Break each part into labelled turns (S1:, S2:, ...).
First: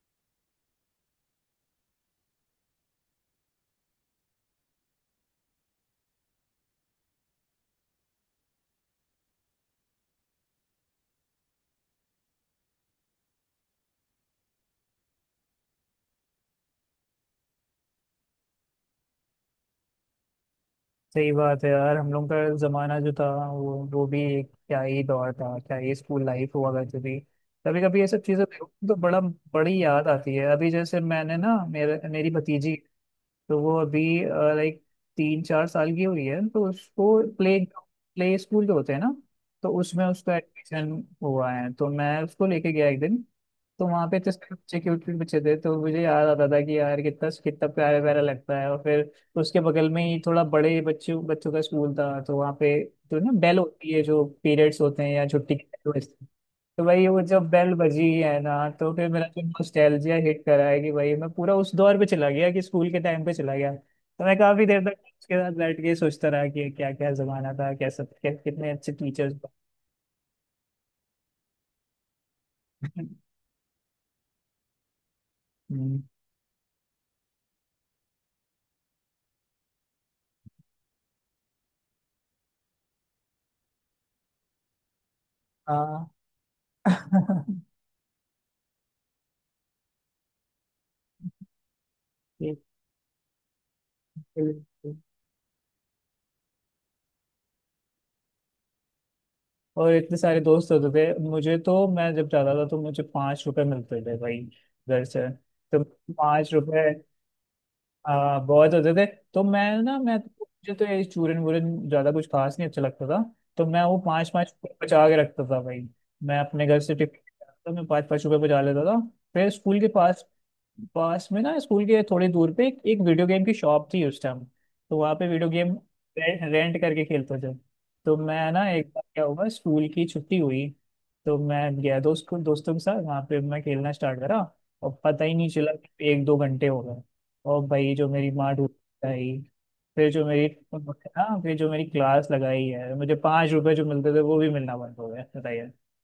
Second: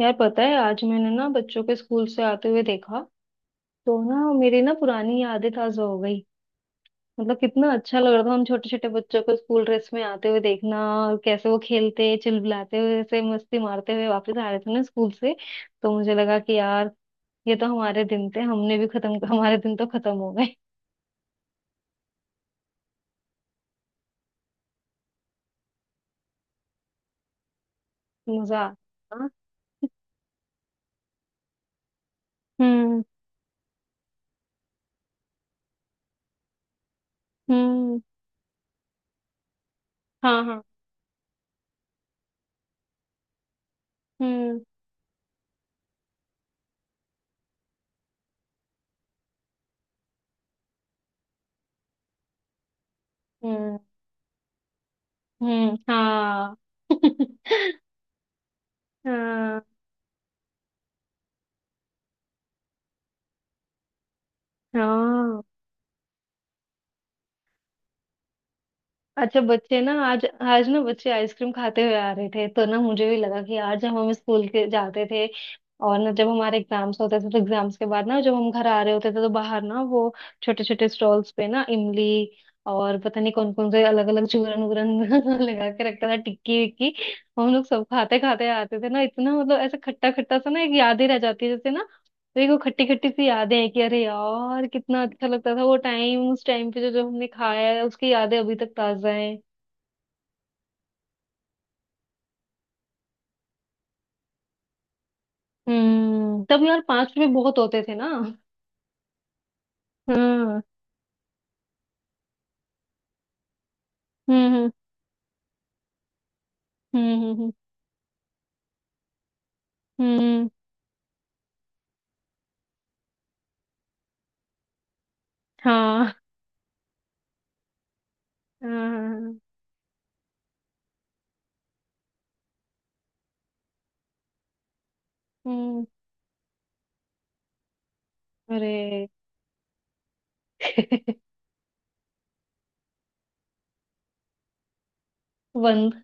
S1: यार पता है आज मैंने ना बच्चों के स्कूल से आते हुए देखा। तो ना मेरी ना पुरानी यादें ताजा हो गई। मतलब कितना अच्छा लग रहा था हम छोटे छोटे बच्चों को स्कूल ड्रेस में आते हुए देखना। और कैसे वो खेलते चिल्लाते हुए ऐसे मस्ती मारते हुए वापस आ रहे थे ना स्कूल से। तो मुझे लगा कि यार ये तो हमारे दिन थे हमने भी खत्म हमारे दिन तो खत्म हो गए।
S2: सही बात है यार। हम लोग का जमाना जो था वो भी एक क्या ही दौर था, क्या ही स्कूल लाइफ हुआ करती थी। कभी कभी ये सब चीजें
S1: मजा
S2: देखो
S1: आ।
S2: तो बड़ा
S1: हाँ?
S2: बड़ी याद आती है। अभी जैसे मैंने ना मेरे मेरी भतीजी,
S1: हम्म।
S2: तो वो अभी लाइक 3-4 साल की हुई है, तो उसको प्ले
S1: हम्म।
S2: प्ले स्कूल जो होते हैं ना, तो उसमें उसका
S1: हाँ। हाँ।
S2: एडमिशन हुआ है, तो मैं उसको लेके गया एक दिन। तो वहाँ पे इतने सारे
S1: हम्म।
S2: बच्चे क्यूट क्यूट बच्चे थे, तो मुझे याद आता था कि यार कितना कितना प्यारा प्यारा लगता है। और फिर उसके बगल में ही थोड़ा बड़े बच्चों बच्चों का स्कूल था, तो वहाँ पे जो ना बेल
S1: हम्म।
S2: होती है, जो पीरियड्स होते हैं या छुट्टी के
S1: हम्म।
S2: time होते हैं,
S1: हाँ।
S2: तो भाई वो जब बेल बजी है ना, तो फिर मेरा जो
S1: हाँ।
S2: नॉस्टैल्जिया हिट करा है कि भाई मैं पूरा उस दौर पे चला गया, कि स्कूल के टाइम पे चला गया। तो मैं काफी देर तक उसके
S1: हाँ।
S2: साथ बैठ के सोचता रहा कि क्या क्या जमाना था, कैसा क्या, कितने अच्छे टीचर्स।
S1: अच्छा बच्चे ना आज आज ना बच्चे आइसक्रीम खाते हुए आ रहे थे तो ना मुझे भी लगा कि यार जब हम स्कूल के जाते थे और
S2: हम्म।
S1: ना जब हमारे एग्जाम्स होते थे तो एग्जाम्स के बाद ना जब हम घर आ रहे होते थे तो बाहर ना वो छोटे छोटे स्टॉल्स पे ना इमली और पता नहीं कौन कौन से अलग अलग चूरन वूरन लगा के रखता
S2: हाँ।
S1: था टिक्की विक्की। हम लोग सब खाते खाते आते थे ना इतना मतलब ऐसा खट्टा खट्टा सा ना एक याद ही रह जाती है जैसे ना। देखो
S2: बिल्कुल।
S1: खट्टी खट्टी सी यादें हैं कि अरे यार कितना अच्छा लगता था वो टाइम। उस टाइम पे जो जो हमने खाया है उसकी यादें अभी तक ताजा हैं।
S2: और इतने सारे दोस्त होते थे। मुझे तो मैं जब जाता था तो मुझे ₹5 मिलते थे भाई, घर से। तो पाँच
S1: तब यार
S2: रुपए
S1: 5 रुपए बहुत होते थे ना।
S2: हाँ, बहुत होते थे। तो मैं
S1: हाँ। हम्म।
S2: मुझे तो ये चूरन वूरन ज्यादा कुछ खास नहीं अच्छा लगता था। तो मैं वो पाँच पाँच
S1: हम्म।
S2: रुपए बचा के रखता था भाई। मैं अपने घर से टिफिन
S1: हम्म।
S2: लेके
S1: हम्म।
S2: आता था, मैं ₹5-₹5 बचा लेता था। फिर स्कूल के पास
S1: हम्म,
S2: पास में ना, स्कूल के थोड़ी दूर पे एक वीडियो गेम की शॉप थी उस टाइम। तो वहाँ पे वीडियो गेम
S1: हाँ।
S2: रेंट करके खेलते थे। तो मैं ना
S1: हाँ।
S2: एक बार क्या
S1: हाँ,
S2: हुआ, स्कूल की छुट्टी हुई, तो मैं गया दोस्तों के साथ। वहाँ पे मैं खेलना स्टार्ट करा और पता ही नहीं चला
S1: हम्म।
S2: कि 1-2 घंटे हो। और भाई जो मेरी माँ
S1: अरे
S2: ढूंढाई, फिर जो मेरी, हाँ, फिर जो मेरी क्लास लगाई है। मुझे पाँच रुपए जो मिलते थे, वो भी मिलना बंद हो गया, बताइए।
S1: बंद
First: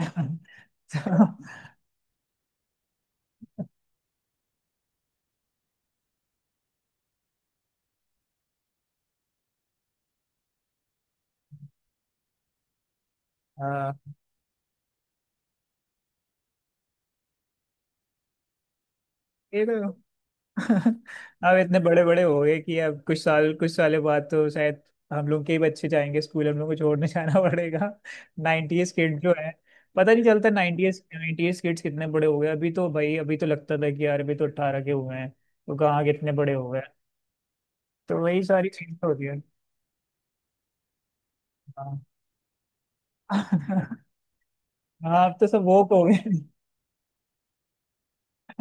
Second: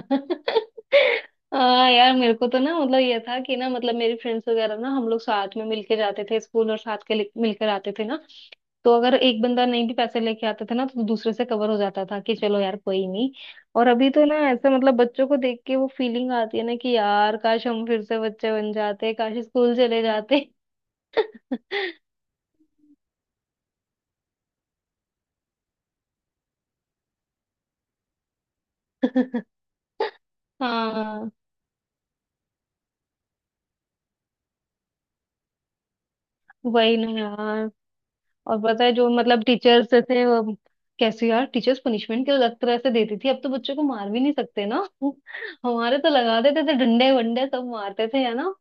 S2: तो
S1: हाँ यार मेरे को तो ना मतलब ये था कि ना मतलब मेरी फ्रेंड्स वगैरह ना हम लोग साथ में मिलके जाते थे स्कूल और मिलकर आते थे ना। तो अगर एक बंदा नहीं भी पैसे लेके आता था ना तो दूसरे से कवर हो जाता था कि चलो यार कोई नहीं। और अभी
S2: हाँ।
S1: तो ना ऐसे मतलब बच्चों को देख के वो फीलिंग आती है ना कि यार काश हम फिर से बच्चे बन जाते काश
S2: ये
S1: स्कूल
S2: तो,
S1: चले जाते।
S2: अब इतने बड़े बड़े हो गए कि अब कुछ साल, कुछ सालों बाद तो शायद हम लोग के ही बच्चे जाएंगे स्कूल, हम लोग को छोड़ने जाना पड़ेगा। नाइनटीज किड जो है, पता नहीं चलता नाइनटीज
S1: हाँ
S2: नाइनटीज किड्स कितने बड़े हो गए। अभी तो भाई अभी तो लगता था कि यार अभी तो 18 के हुए हैं, तो कहाँ कितने बड़े हो गए।
S1: वही ना यार।
S2: तो वही
S1: और
S2: सारी
S1: पता है
S2: चीजें
S1: जो
S2: होती
S1: मतलब टीचर्स थे वो कैसे यार टीचर्स
S2: है।
S1: पनिशमेंट क्यों अलग तरह से देती थी। अब तो बच्चों को
S2: हाँ।
S1: मार भी नहीं सकते ना।
S2: अब तो सब वोक
S1: हमारे
S2: हो
S1: तो लगा
S2: गए।
S1: देते थे डंडे वंडे सब मारते थे है ना।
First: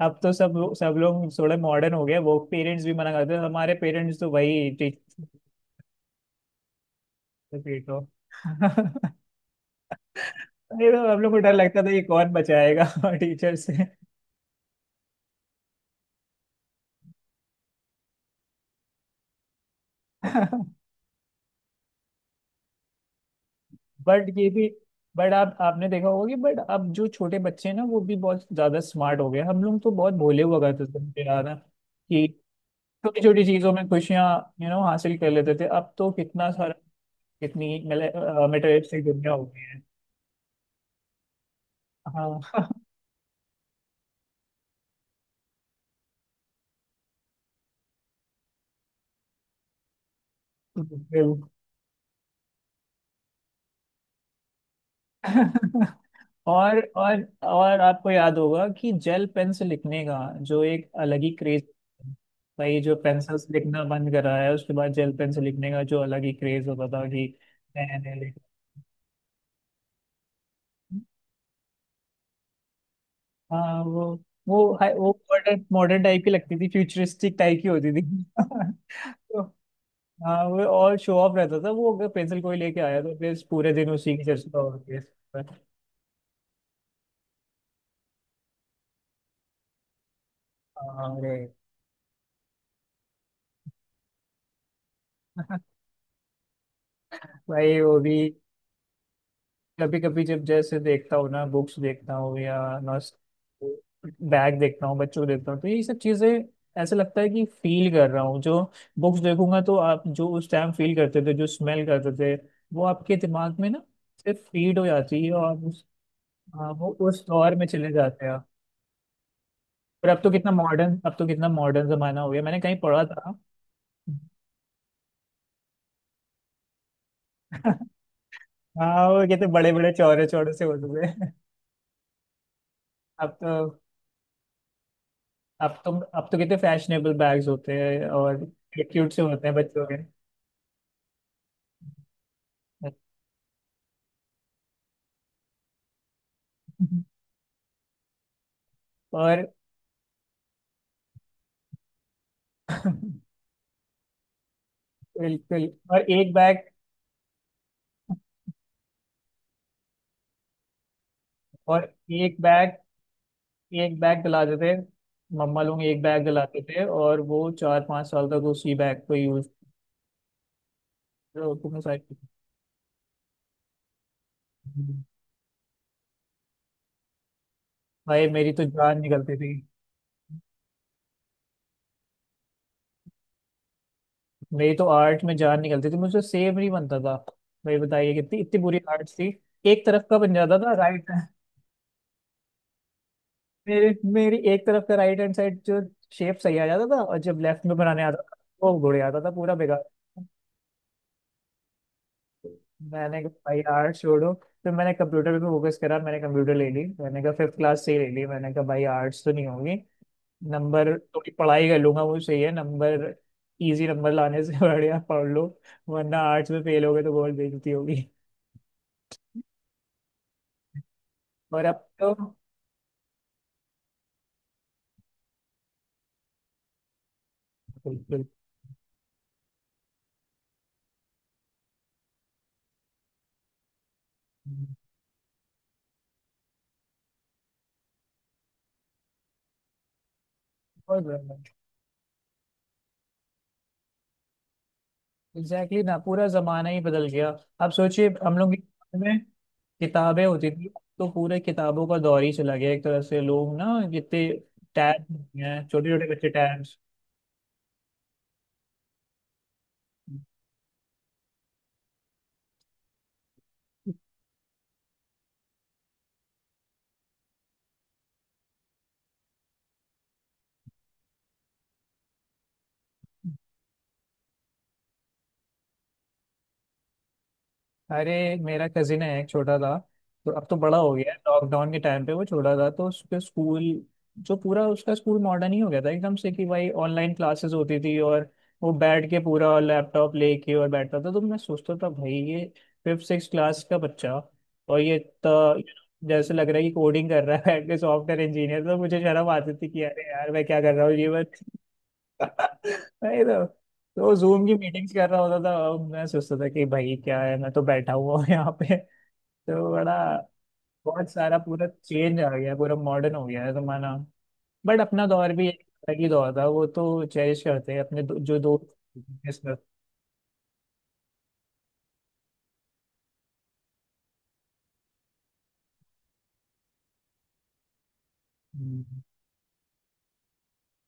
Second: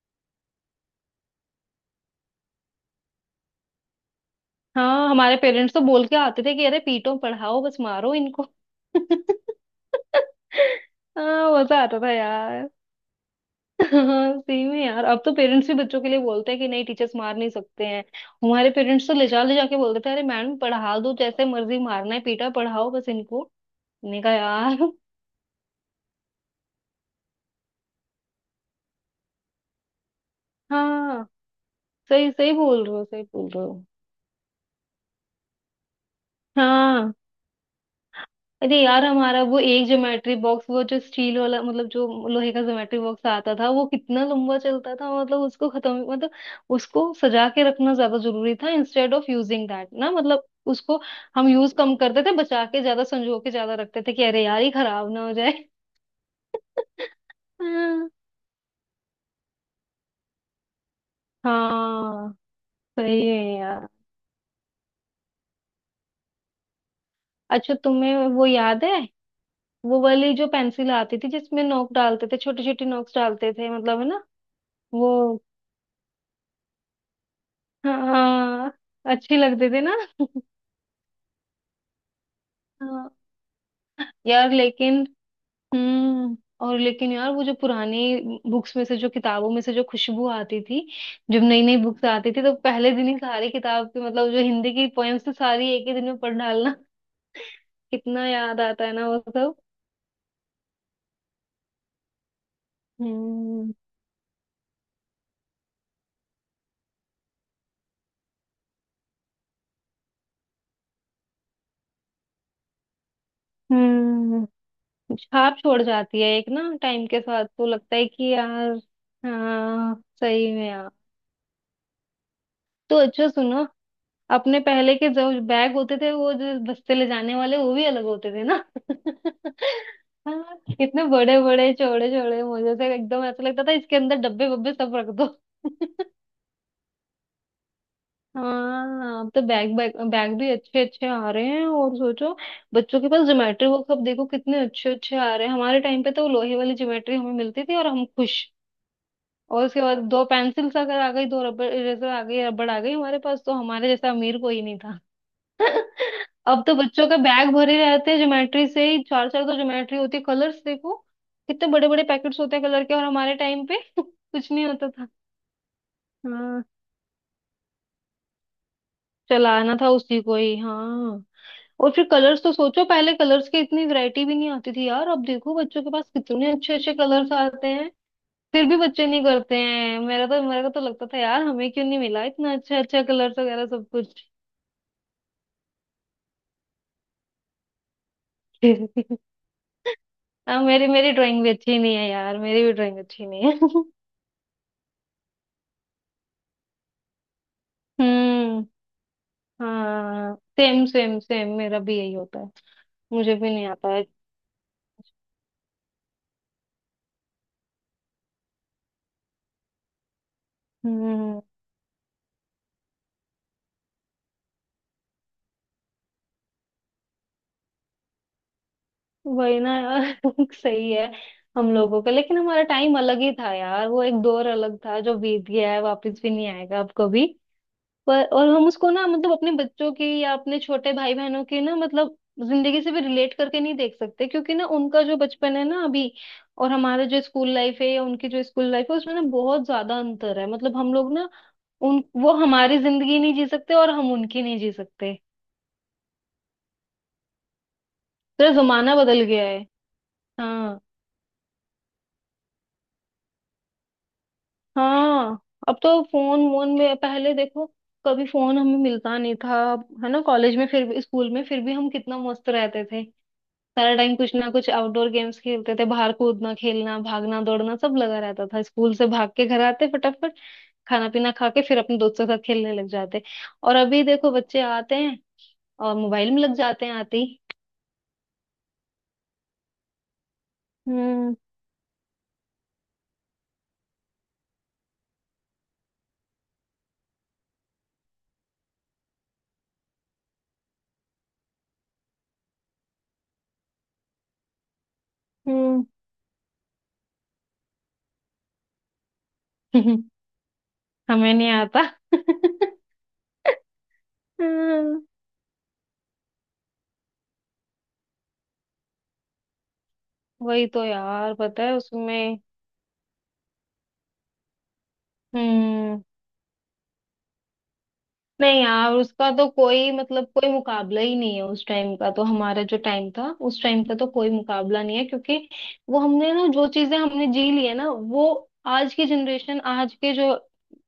S2: अब तो सब लोग थोड़े मॉडर्न हो गए, वो पेरेंट्स भी मना करते हैं। हमारे पेरेंट्स तो वही
S1: हाँ
S2: टीचर,
S1: हमारे पेरेंट्स तो बोल के आते थे कि अरे पीटो पढ़ाओ बस
S2: पीटो।
S1: मारो इनको।
S2: ये तो हम लोग को
S1: हाँ
S2: डर
S1: मजा
S2: लगता था,
S1: आता
S2: ये
S1: था
S2: कौन
S1: यार।
S2: बचाएगा टीचर से।
S1: हाँ सही में यार अब तो पेरेंट्स भी बच्चों के लिए बोलते हैं कि नहीं टीचर्स मार नहीं सकते हैं। हमारे पेरेंट्स तो ले जा ले जाके बोलते थे अरे मैडम पढ़ा दो जैसे मर्जी मारना है पीटा पढ़ाओ बस इनको। मैंने
S2: बट
S1: कहा
S2: ये भी,
S1: यार।
S2: बट आप आपने देखा होगा कि बट अब जो छोटे बच्चे हैं ना, वो भी बहुत ज्यादा स्मार्ट हो गए। हम लोग तो बहुत भोले हुआ करते थे। मुझे
S1: हाँ
S2: याद है कि
S1: सही सही बोल रहे हो
S2: छोटी
S1: सही
S2: छोटी
S1: बोल रहे
S2: चीजों
S1: हो।
S2: में खुशियां, यू नो, हासिल कर लेते थे। अब तो कितना सारा,
S1: हाँ
S2: कितनी
S1: अरे
S2: मेटावेव से
S1: यार
S2: दुनिया
S1: हमारा
S2: हो
S1: वो
S2: गई है।
S1: एक ज्योमेट्री बॉक्स वो जो स्टील वाला मतलब जो
S2: हाँ।
S1: लोहे का ज्योमेट्री बॉक्स आता था वो कितना लंबा चलता था। मतलब उसको खत्म मतलब उसको सजा के रखना ज्यादा जरूरी था इंस्टेड ऑफ यूजिंग दैट ना मतलब उसको
S2: बिल्कुल।
S1: हम यूज कम करते थे बचा के ज्यादा संजो के ज्यादा रखते थे कि अरे यार ये खराब ना हो जाए।
S2: और आपको याद होगा कि जेल पेन से लिखने का जो एक अलग ही क्रेज।
S1: हाँ
S2: भाई जो
S1: सही है
S2: पेंसिल से लिखना
S1: यार।
S2: बंद करा है, उसके बाद जेल पेन से लिखने का जो अलग ही क्रेज होता था कि
S1: अच्छा
S2: नया नया
S1: तुम्हें
S2: लिख।
S1: वो याद है वो वाली जो पेंसिल आती थी जिसमें नोक डालते थे छोटी छोटी नोक्स डालते थे
S2: हाँ
S1: मतलब
S2: वो,
S1: है ना।
S2: वो
S1: वो
S2: मॉडर्न मॉडर्न टाइप की लगती थी, फ्यूचरिस्टिक टाइप की होती थी।
S1: हाँ अच्छी
S2: तो
S1: लगते थे ना।
S2: हाँ, वो और शो ऑफ रहता था। वो अगर पेंसिल कोई लेके आया
S1: हाँ
S2: तो फिर पूरे दिन उसी की
S1: यार
S2: चर्चा होती
S1: लेकिन
S2: है।
S1: हम्म और लेकिन यार वो जो पुरानी बुक्स में से जो किताबों में से जो खुशबू आती थी
S2: अरे,
S1: जब नई नई बुक्स आती थी तो पहले दिन ही सारी किताब की मतलब जो हिंदी की पोएम्स थी सारी एक ही दिन में पढ़ डालना।
S2: भाई वो भी।
S1: कितना याद आता है ना वो सब।
S2: कभी कभी जब जैसे देखता हूँ ना, बुक्स देखता हूँ या नॉस
S1: हम्म।
S2: बैग देखता हूँ, बच्चों को देखता हूँ, तो ये सब चीजें ऐसा लगता है कि फील कर रहा हूँ। जो बुक्स देखूंगा, तो आप जो उस टाइम फील करते थे, जो स्मेल करते थे, वो आपके दिमाग में ना सिर्फ
S1: हम्म।
S2: फीड हो जाती है।
S1: छाप
S2: और
S1: छोड़
S2: उस,
S1: जाती है एक ना
S2: हाँ, वो
S1: टाइम के
S2: उस
S1: साथ
S2: दौर में
S1: तो
S2: चले
S1: लगता है कि
S2: जाते हैं आप।
S1: यार हाँ
S2: पर अब तो कितना
S1: सही में यार।
S2: मॉडर्न, अब तो कितना मॉडर्न जमाना हो गया। मैंने कहीं
S1: तो
S2: पढ़ा
S1: अच्छा
S2: था।
S1: सुनो अपने पहले के जो बैग होते थे वो जो बस्ते ले जाने वाले वो भी अलग होते थे ना।
S2: हाँ, वो कहते बड़े बड़े चौड़े चौड़े
S1: हाँ
S2: से होते
S1: इतने
S2: थे।
S1: बड़े बड़े चौड़े चौड़े मुझे से एकदम
S2: अब
S1: ऐसा
S2: तो,
S1: लगता था इसके अंदर डब्बे वब्बे सब रख दो।
S2: अब तो अब तो कितने फैशनेबल बैग्स होते हैं। और क्यूट
S1: हाँ
S2: से
S1: अब तो
S2: होते हैं
S1: बैग
S2: बच्चों
S1: बैग
S2: के।
S1: बैग भी अच्छे अच्छे आ रहे हैं और सोचो बच्चों के पास ज्योमेट्री बॉक्स अब देखो कितने अच्छे अच्छे आ रहे हैं। हमारे टाइम पे तो वो लोहे वाली ज्योमेट्री हमें मिलती थी और हम खुश।
S2: और
S1: और उसके बाद दो पेंसिल्स अगर आ गई दो रबड़ इरेजर आ गई रबड़ आ गई हमारे पास तो हमारे जैसा अमीर कोई नहीं था।
S2: बिल्कुल। और एक
S1: अब
S2: बैग,
S1: तो बच्चों के बैग भरे रहते हैं ज्योमेट्री से ही चार चार तो ज्योमेट्री होती है कलर्स देखो कितने बड़े
S2: और
S1: बड़े पैकेट्स
S2: एक
S1: होते हैं
S2: बैग
S1: कलर के। और हमारे टाइम पे
S2: एक बैग
S1: कुछ
S2: दिलाते
S1: नहीं
S2: थे
S1: होता था।
S2: मम्मा लोग, एक बैग दिलाते
S1: हाँ
S2: थे, और वो 4-5 साल तक उसी बैग को यूज।
S1: चलाना था उसी को ही। हाँ और फिर कलर्स तो सोचो पहले कलर्स की इतनी वैरायटी भी नहीं आती थी यार अब देखो बच्चों के पास कितने अच्छे अच्छे कलर्स आते
S2: भाई मेरी तो
S1: फिर भी
S2: जान
S1: बच्चे नहीं
S2: निकलती थी।
S1: करते हैं। मेरा तो मेरे को तो लगता था यार हमें क्यों नहीं मिला इतना अच्छा अच्छा कलर्स वगैरह सब कुछ।
S2: मेरी तो आर्ट में जान निकलती थी, मुझे सेब नहीं बनता था भाई। बताइए कितनी इतनी बुरी आर्ट थी। एक तरफ का बन जाता
S1: हाँ
S2: था
S1: मेरी
S2: राइट।
S1: मेरी ड्राइंग भी अच्छी नहीं है यार मेरी भी ड्राइंग अच्छी नहीं है।
S2: मेरे मेरी एक तरफ का राइट हैंड साइड जो शेप सही आ जाता था, और जब लेफ्ट में बनाने आता था
S1: हम्म।
S2: वो बुढ़े आता था, पूरा बेकार।
S1: हाँ सेम सेम सेम मेरा भी यही होता है।
S2: मैंने कहा
S1: मुझे भी
S2: भाई
S1: नहीं आता
S2: यार
S1: है।
S2: छोड़ो। फिर मैंने कंप्यूटर पे फोकस करा, मैंने कंप्यूटर ले ली। मैंने कहा फिफ्थ क्लास से ही ले ली, मैंने कहा भाई आर्ट्स तो नहीं होगी। नंबर थोड़ी
S1: हम्म
S2: पढ़ाई कर लूंगा, वो सही है। नंबर इजी नंबर लाने से बढ़िया पढ़ लो। वरना आर्ट्स में फेल हो गए तो बहुत बेइज्जती होगी।
S1: वही ना यार। सही है।
S2: और
S1: हम
S2: अब
S1: लोगों का
S2: तो,
S1: लेकिन हमारा टाइम अलग ही था यार वो एक दौर अलग था जो बीत गया है वापस भी नहीं आएगा अब कभी। पर
S2: बिल्कुल।
S1: और हम उसको ना मतलब अपने बच्चों की या अपने छोटे भाई बहनों की ना मतलब जिंदगी से भी रिलेट करके नहीं देख सकते क्योंकि ना उनका जो बचपन है ना अभी और हमारा जो स्कूल लाइफ है या उनकी जो स्कूल लाइफ है उसमें ना बहुत ज्यादा अंतर है। मतलब हम लोग ना उन वो हमारी जिंदगी नहीं जी सकते और हम उनकी नहीं जी सकते।
S2: एग्जैक्टली exactly ना, पूरा जमाना ही बदल गया। आप सोचिए हम
S1: पूरा
S2: लोग के
S1: जमाना
S2: ज़माने में
S1: बदल गया है।
S2: किताबें होती थी,
S1: हाँ।
S2: अब तो पूरे किताबों का दौर ही चला गया एक तरह से। लोग ना कितने टैब,
S1: हाँ।
S2: हैं
S1: अब
S2: छोटे
S1: तो
S2: छोटे बच्चे
S1: फोन वोन
S2: टैब्स।
S1: में पहले देखो कभी फोन हमें मिलता नहीं था है ना। कॉलेज में फिर भी स्कूल में फिर भी हम कितना मस्त रहते थे। सारा टाइम कुछ ना कुछ आउटडोर गेम्स खेलते थे बाहर कूदना खेलना भागना दौड़ना सब लगा रहता था स्कूल से भाग के घर आते फटाफट खाना पीना खा के फिर अपने दोस्तों के साथ खेलने लग जाते। और अभी देखो बच्चे आते हैं और मोबाइल में लग जाते हैं आते ही।
S2: अरे, मेरा कजिन है एक छोटा था, तो अब तो बड़ा हो गया है।
S1: हम्म।
S2: लॉकडाउन के टाइम पे वो छोटा था, तो उसके स्कूल, जो पूरा उसका स्कूल मॉडर्न ही हो गया था एकदम से। कि भाई ऑनलाइन क्लासेस होती थी और वो बैठ के पूरा लैपटॉप लेके और बैठता था। तो मैं सोचता था भाई ये फिफ्थ सिक्स क्लास का बच्चा, और ये तो
S1: हम्म।
S2: जैसे लग रहा है कि कोडिंग कर रहा है, बैठ के सॉफ्टवेयर इंजीनियर। तो मुझे शर्म आती थी कि अरे यार मैं क्या कर रहा हूँ ये।
S1: हमें नहीं आता।
S2: नहीं तो, तो जूम की मीटिंग्स
S1: हम्म।
S2: कर रहा होता था। अब मैं सोचता था कि भाई क्या है, मैं तो बैठा हुआ हूँ यहाँ पे तो बड़ा।
S1: वही तो
S2: बहुत
S1: यार
S2: सारा
S1: पता
S2: पूरा
S1: है
S2: चेंज आ
S1: उसमें
S2: गया, पूरा मॉडर्न हो गया है जमाना। बट अपना दौर भी एक अलग
S1: हम्म।
S2: ही दौर था, वो तो चेरिश करते हैं अपने दो, जो
S1: नहीं
S2: दोस्त।
S1: यार उसका
S2: Yes,
S1: तो
S2: sir.
S1: कोई मतलब कोई मुकाबला ही नहीं है। उस टाइम का तो हमारा जो टाइम था उस टाइम का तो कोई मुकाबला नहीं है क्योंकि वो हमने ना जो चीजें हमने जी ली है ना वो आज
S2: हम्म।
S1: की जनरेशन आज के जो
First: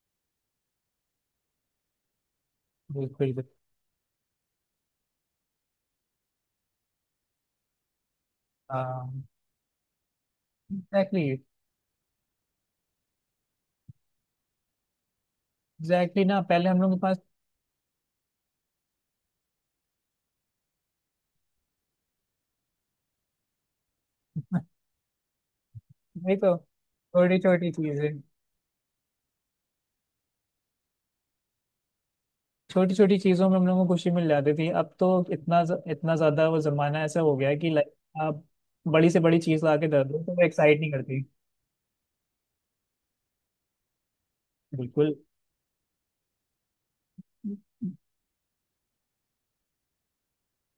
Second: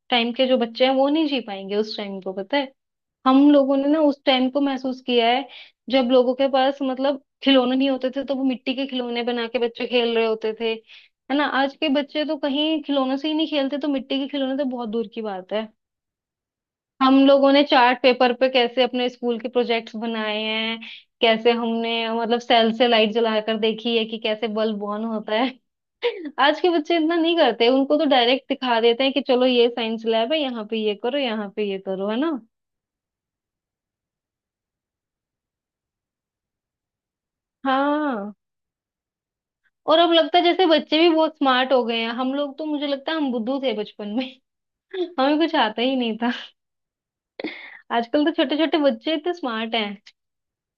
S1: टाइम के जो बच्चे हैं वो नहीं जी पाएंगे उस टाइम को पता है।
S2: बिल्कुल बिल्कुल।
S1: हम लोगों ने ना उस टाइम को महसूस किया है जब लोगों के पास मतलब खिलौने नहीं होते थे तो वो मिट्टी के
S2: हाँ।
S1: खिलौने बना के बच्चे खेल रहे होते थे।
S2: एग्जैक्टली।
S1: है ना आज के बच्चे तो कहीं खिलौनों से ही नहीं खेलते तो मिट्टी के खिलौने तो बहुत दूर की बात है।
S2: एग्जैक्टली ना, पहले हम लोग के
S1: हम
S2: पास।
S1: लोगों ने चार्ट पेपर पे कैसे अपने स्कूल के प्रोजेक्ट्स बनाए हैं कैसे हमने मतलब सेल से लाइट जलाकर देखी है कि कैसे बल्ब ऑन होता है।
S2: नहीं तो,
S1: आज के बच्चे इतना नहीं
S2: छोटी
S1: करते
S2: छोटी
S1: उनको तो
S2: चीजें,
S1: डायरेक्ट दिखा देते हैं कि चलो ये साइंस लैब है यहाँ पे ये करो यहाँ पे ये करो है ना।
S2: छोटी छोटी चीजों में हम लोगों को खुशी मिल जाती थी। अब तो इतना, इतना ज्यादा वो जमाना ऐसा हो गया है कि लाइक
S1: हाँ।
S2: आप बड़ी से बड़ी चीज ला के
S1: और
S2: दे
S1: अब
S2: दो तो
S1: लगता है
S2: वो
S1: जैसे
S2: एक्साइट नहीं
S1: बच्चे भी
S2: करती।
S1: बहुत स्मार्ट हो गए हैं। हम लोग तो मुझे लगता है हम बुद्धू थे बचपन में।
S2: बिल्कुल
S1: हमें कुछ आता ही नहीं था। आजकल तो छोटे छोटे बच्चे इतने स्मार्ट हैं।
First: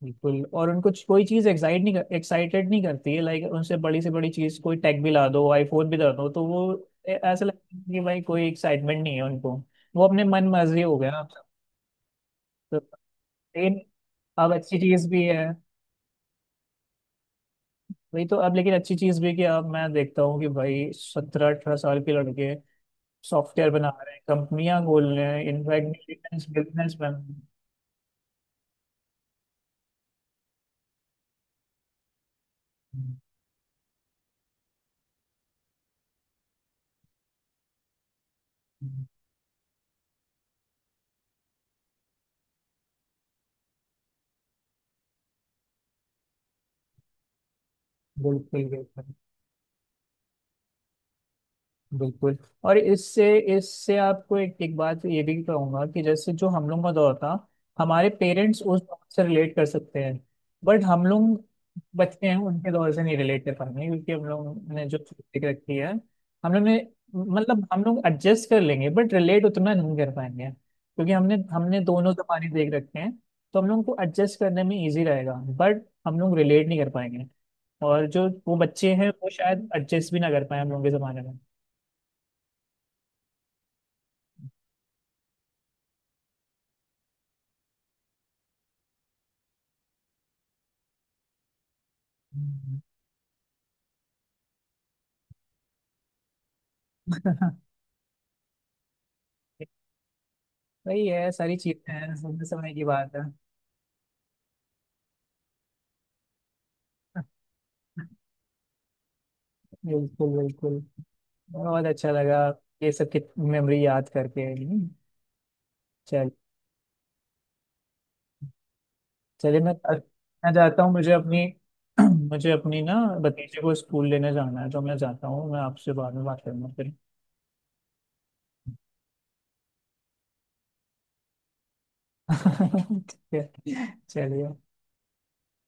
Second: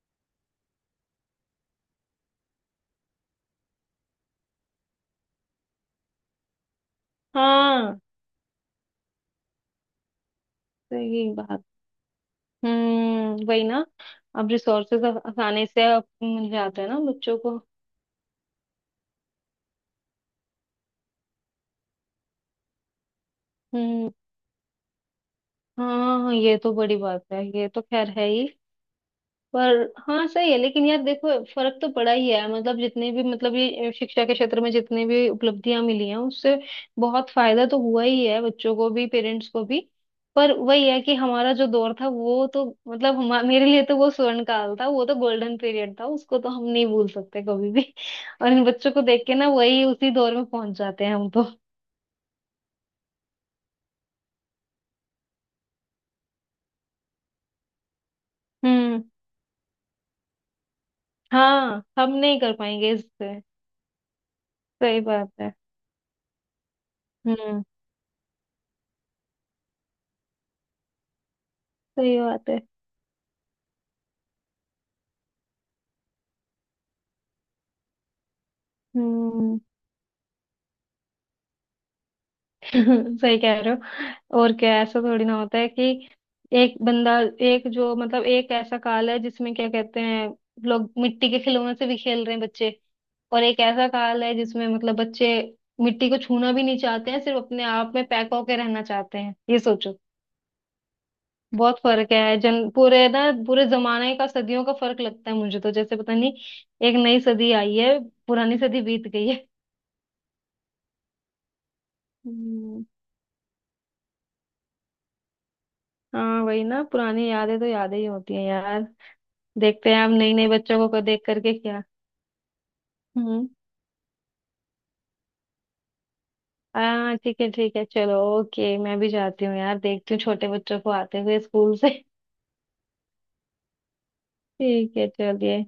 S2: बिल्कुल। और उनको कोई चीज एक्साइट नहीं कर, एक्साइटेड नहीं करती है। लाइक उनसे बड़ी से बड़ी चीज कोई टैग भी ला दो, आईफोन भी दे दो, तो वो ऐसा लगता है
S1: हाँ
S2: कि भाई कोई एक्साइटमेंट नहीं है उनको। वो अपने मन मर्जी हो गया
S1: सही
S2: अब
S1: बात।
S2: सब तो।
S1: वही ना।
S2: लेकिन,
S1: अब
S2: अब अच्छी
S1: रिसोर्सेज
S2: चीज भी है।
S1: आसानी से अब मिल जाते हैं ना बच्चों को।
S2: वही तो, अब लेकिन अच्छी चीज भी है कि अब मैं देखता हूँ कि भाई 17-18 साल के लड़के सॉफ्टवेयर बना
S1: हम्म
S2: रहे हैं, कंपनियां खोल रहे हैं। इनफैक्ट
S1: हाँ
S2: बिजनेस
S1: ये तो
S2: बिजनेस
S1: बड़ी
S2: बन।
S1: बात है ये तो खैर है ही। पर हाँ सही है लेकिन यार देखो फर्क तो पड़ा ही है मतलब जितने भी मतलब ये शिक्षा के क्षेत्र में जितने भी उपलब्धियां मिली हैं उससे बहुत फायदा तो हुआ ही है बच्चों को भी पेरेंट्स को भी। पर वही है कि हमारा जो दौर था वो तो मतलब मेरे लिए तो वो स्वर्ण काल था वो तो गोल्डन पीरियड था उसको तो हम नहीं भूल सकते कभी भी। और इन
S2: बिल्कुल
S1: बच्चों को
S2: बिल्कुल
S1: देख के ना वही उसी दौर में पहुंच जाते हैं हम तो।
S2: बिल्कुल। और इससे इससे आपको एक एक बात ये भी कहूंगा कि जैसे जो हम लोग का दौर था, हमारे पेरेंट्स उस दौर
S1: हम्म।
S2: से रिलेट कर सकते हैं। बट हम लोग
S1: हाँ हम
S2: बच्चे हैं,
S1: नहीं कर
S2: उनके
S1: पाएंगे
S2: दौर से नहीं
S1: इससे।
S2: रिलेट कर पाएंगे, क्योंकि हम लोग ने जो
S1: सही बात
S2: सोच
S1: है।
S2: रखी है। हम लोग ने,
S1: हम्म
S2: मतलब हम लोग एडजस्ट कर लेंगे, बट रिलेट उतना नहीं कर पाएंगे, क्योंकि हमने हमने दोनों
S1: सही
S2: जमाने
S1: बात है।
S2: देख रखे हैं। तो हम लोग को एडजस्ट करने में इजी रहेगा, बट हम लोग रिलेट नहीं कर पाएंगे। और जो वो बच्चे हैं, वो
S1: हम्म।
S2: शायद एडजस्ट भी ना कर पाए हम लोग के जमाने में।
S1: सही कह रहे हो। और क्या ऐसा थोड़ी ना होता है कि एक बंदा एक जो मतलब एक ऐसा काल है जिसमें क्या कहते हैं लोग मिट्टी के खिलौने से भी खेल रहे हैं बच्चे। और एक ऐसा काल है जिसमें मतलब बच्चे मिट्टी को छूना भी नहीं चाहते हैं सिर्फ अपने आप में पैक होके रहना चाहते हैं ये सोचो।
S2: वही है, सारी
S1: बहुत
S2: चीजें
S1: फर्क
S2: हैं,
S1: है
S2: समय
S1: जन
S2: समय की
S1: पूरे
S2: बात
S1: ना
S2: है।
S1: पूरे जमाने का सदियों का फर्क लगता है मुझे तो जैसे पता नहीं एक नई सदी आई है पुरानी सदी बीत गई है।
S2: बिल्कुल बिल्कुल। बहुत अच्छा लगा
S1: हम्म,
S2: ये सब की मेमोरी याद करके। चल,
S1: हाँ वही ना पुरानी यादें तो यादें ही होती हैं यार।
S2: चलिए मैं
S1: देखते हैं हम नई नई
S2: मैं
S1: बच्चों
S2: जाता
S1: को
S2: हूँ।
S1: को
S2: मुझे
S1: देख
S2: अपनी,
S1: करके क्या।
S2: मुझे अपनी ना
S1: हम्म
S2: भतीजे को स्कूल लेने जाना है, तो मैं जाता हूँ। मैं आपसे बाद में बात करूंगा फिर।
S1: हाँ ठीक है चलो ओके मैं भी जाती हूँ यार देखती हूँ छोटे बच्चों को आते हुए स्कूल से।
S2: ठीक है, चलिए।
S1: ठीक है चलिए।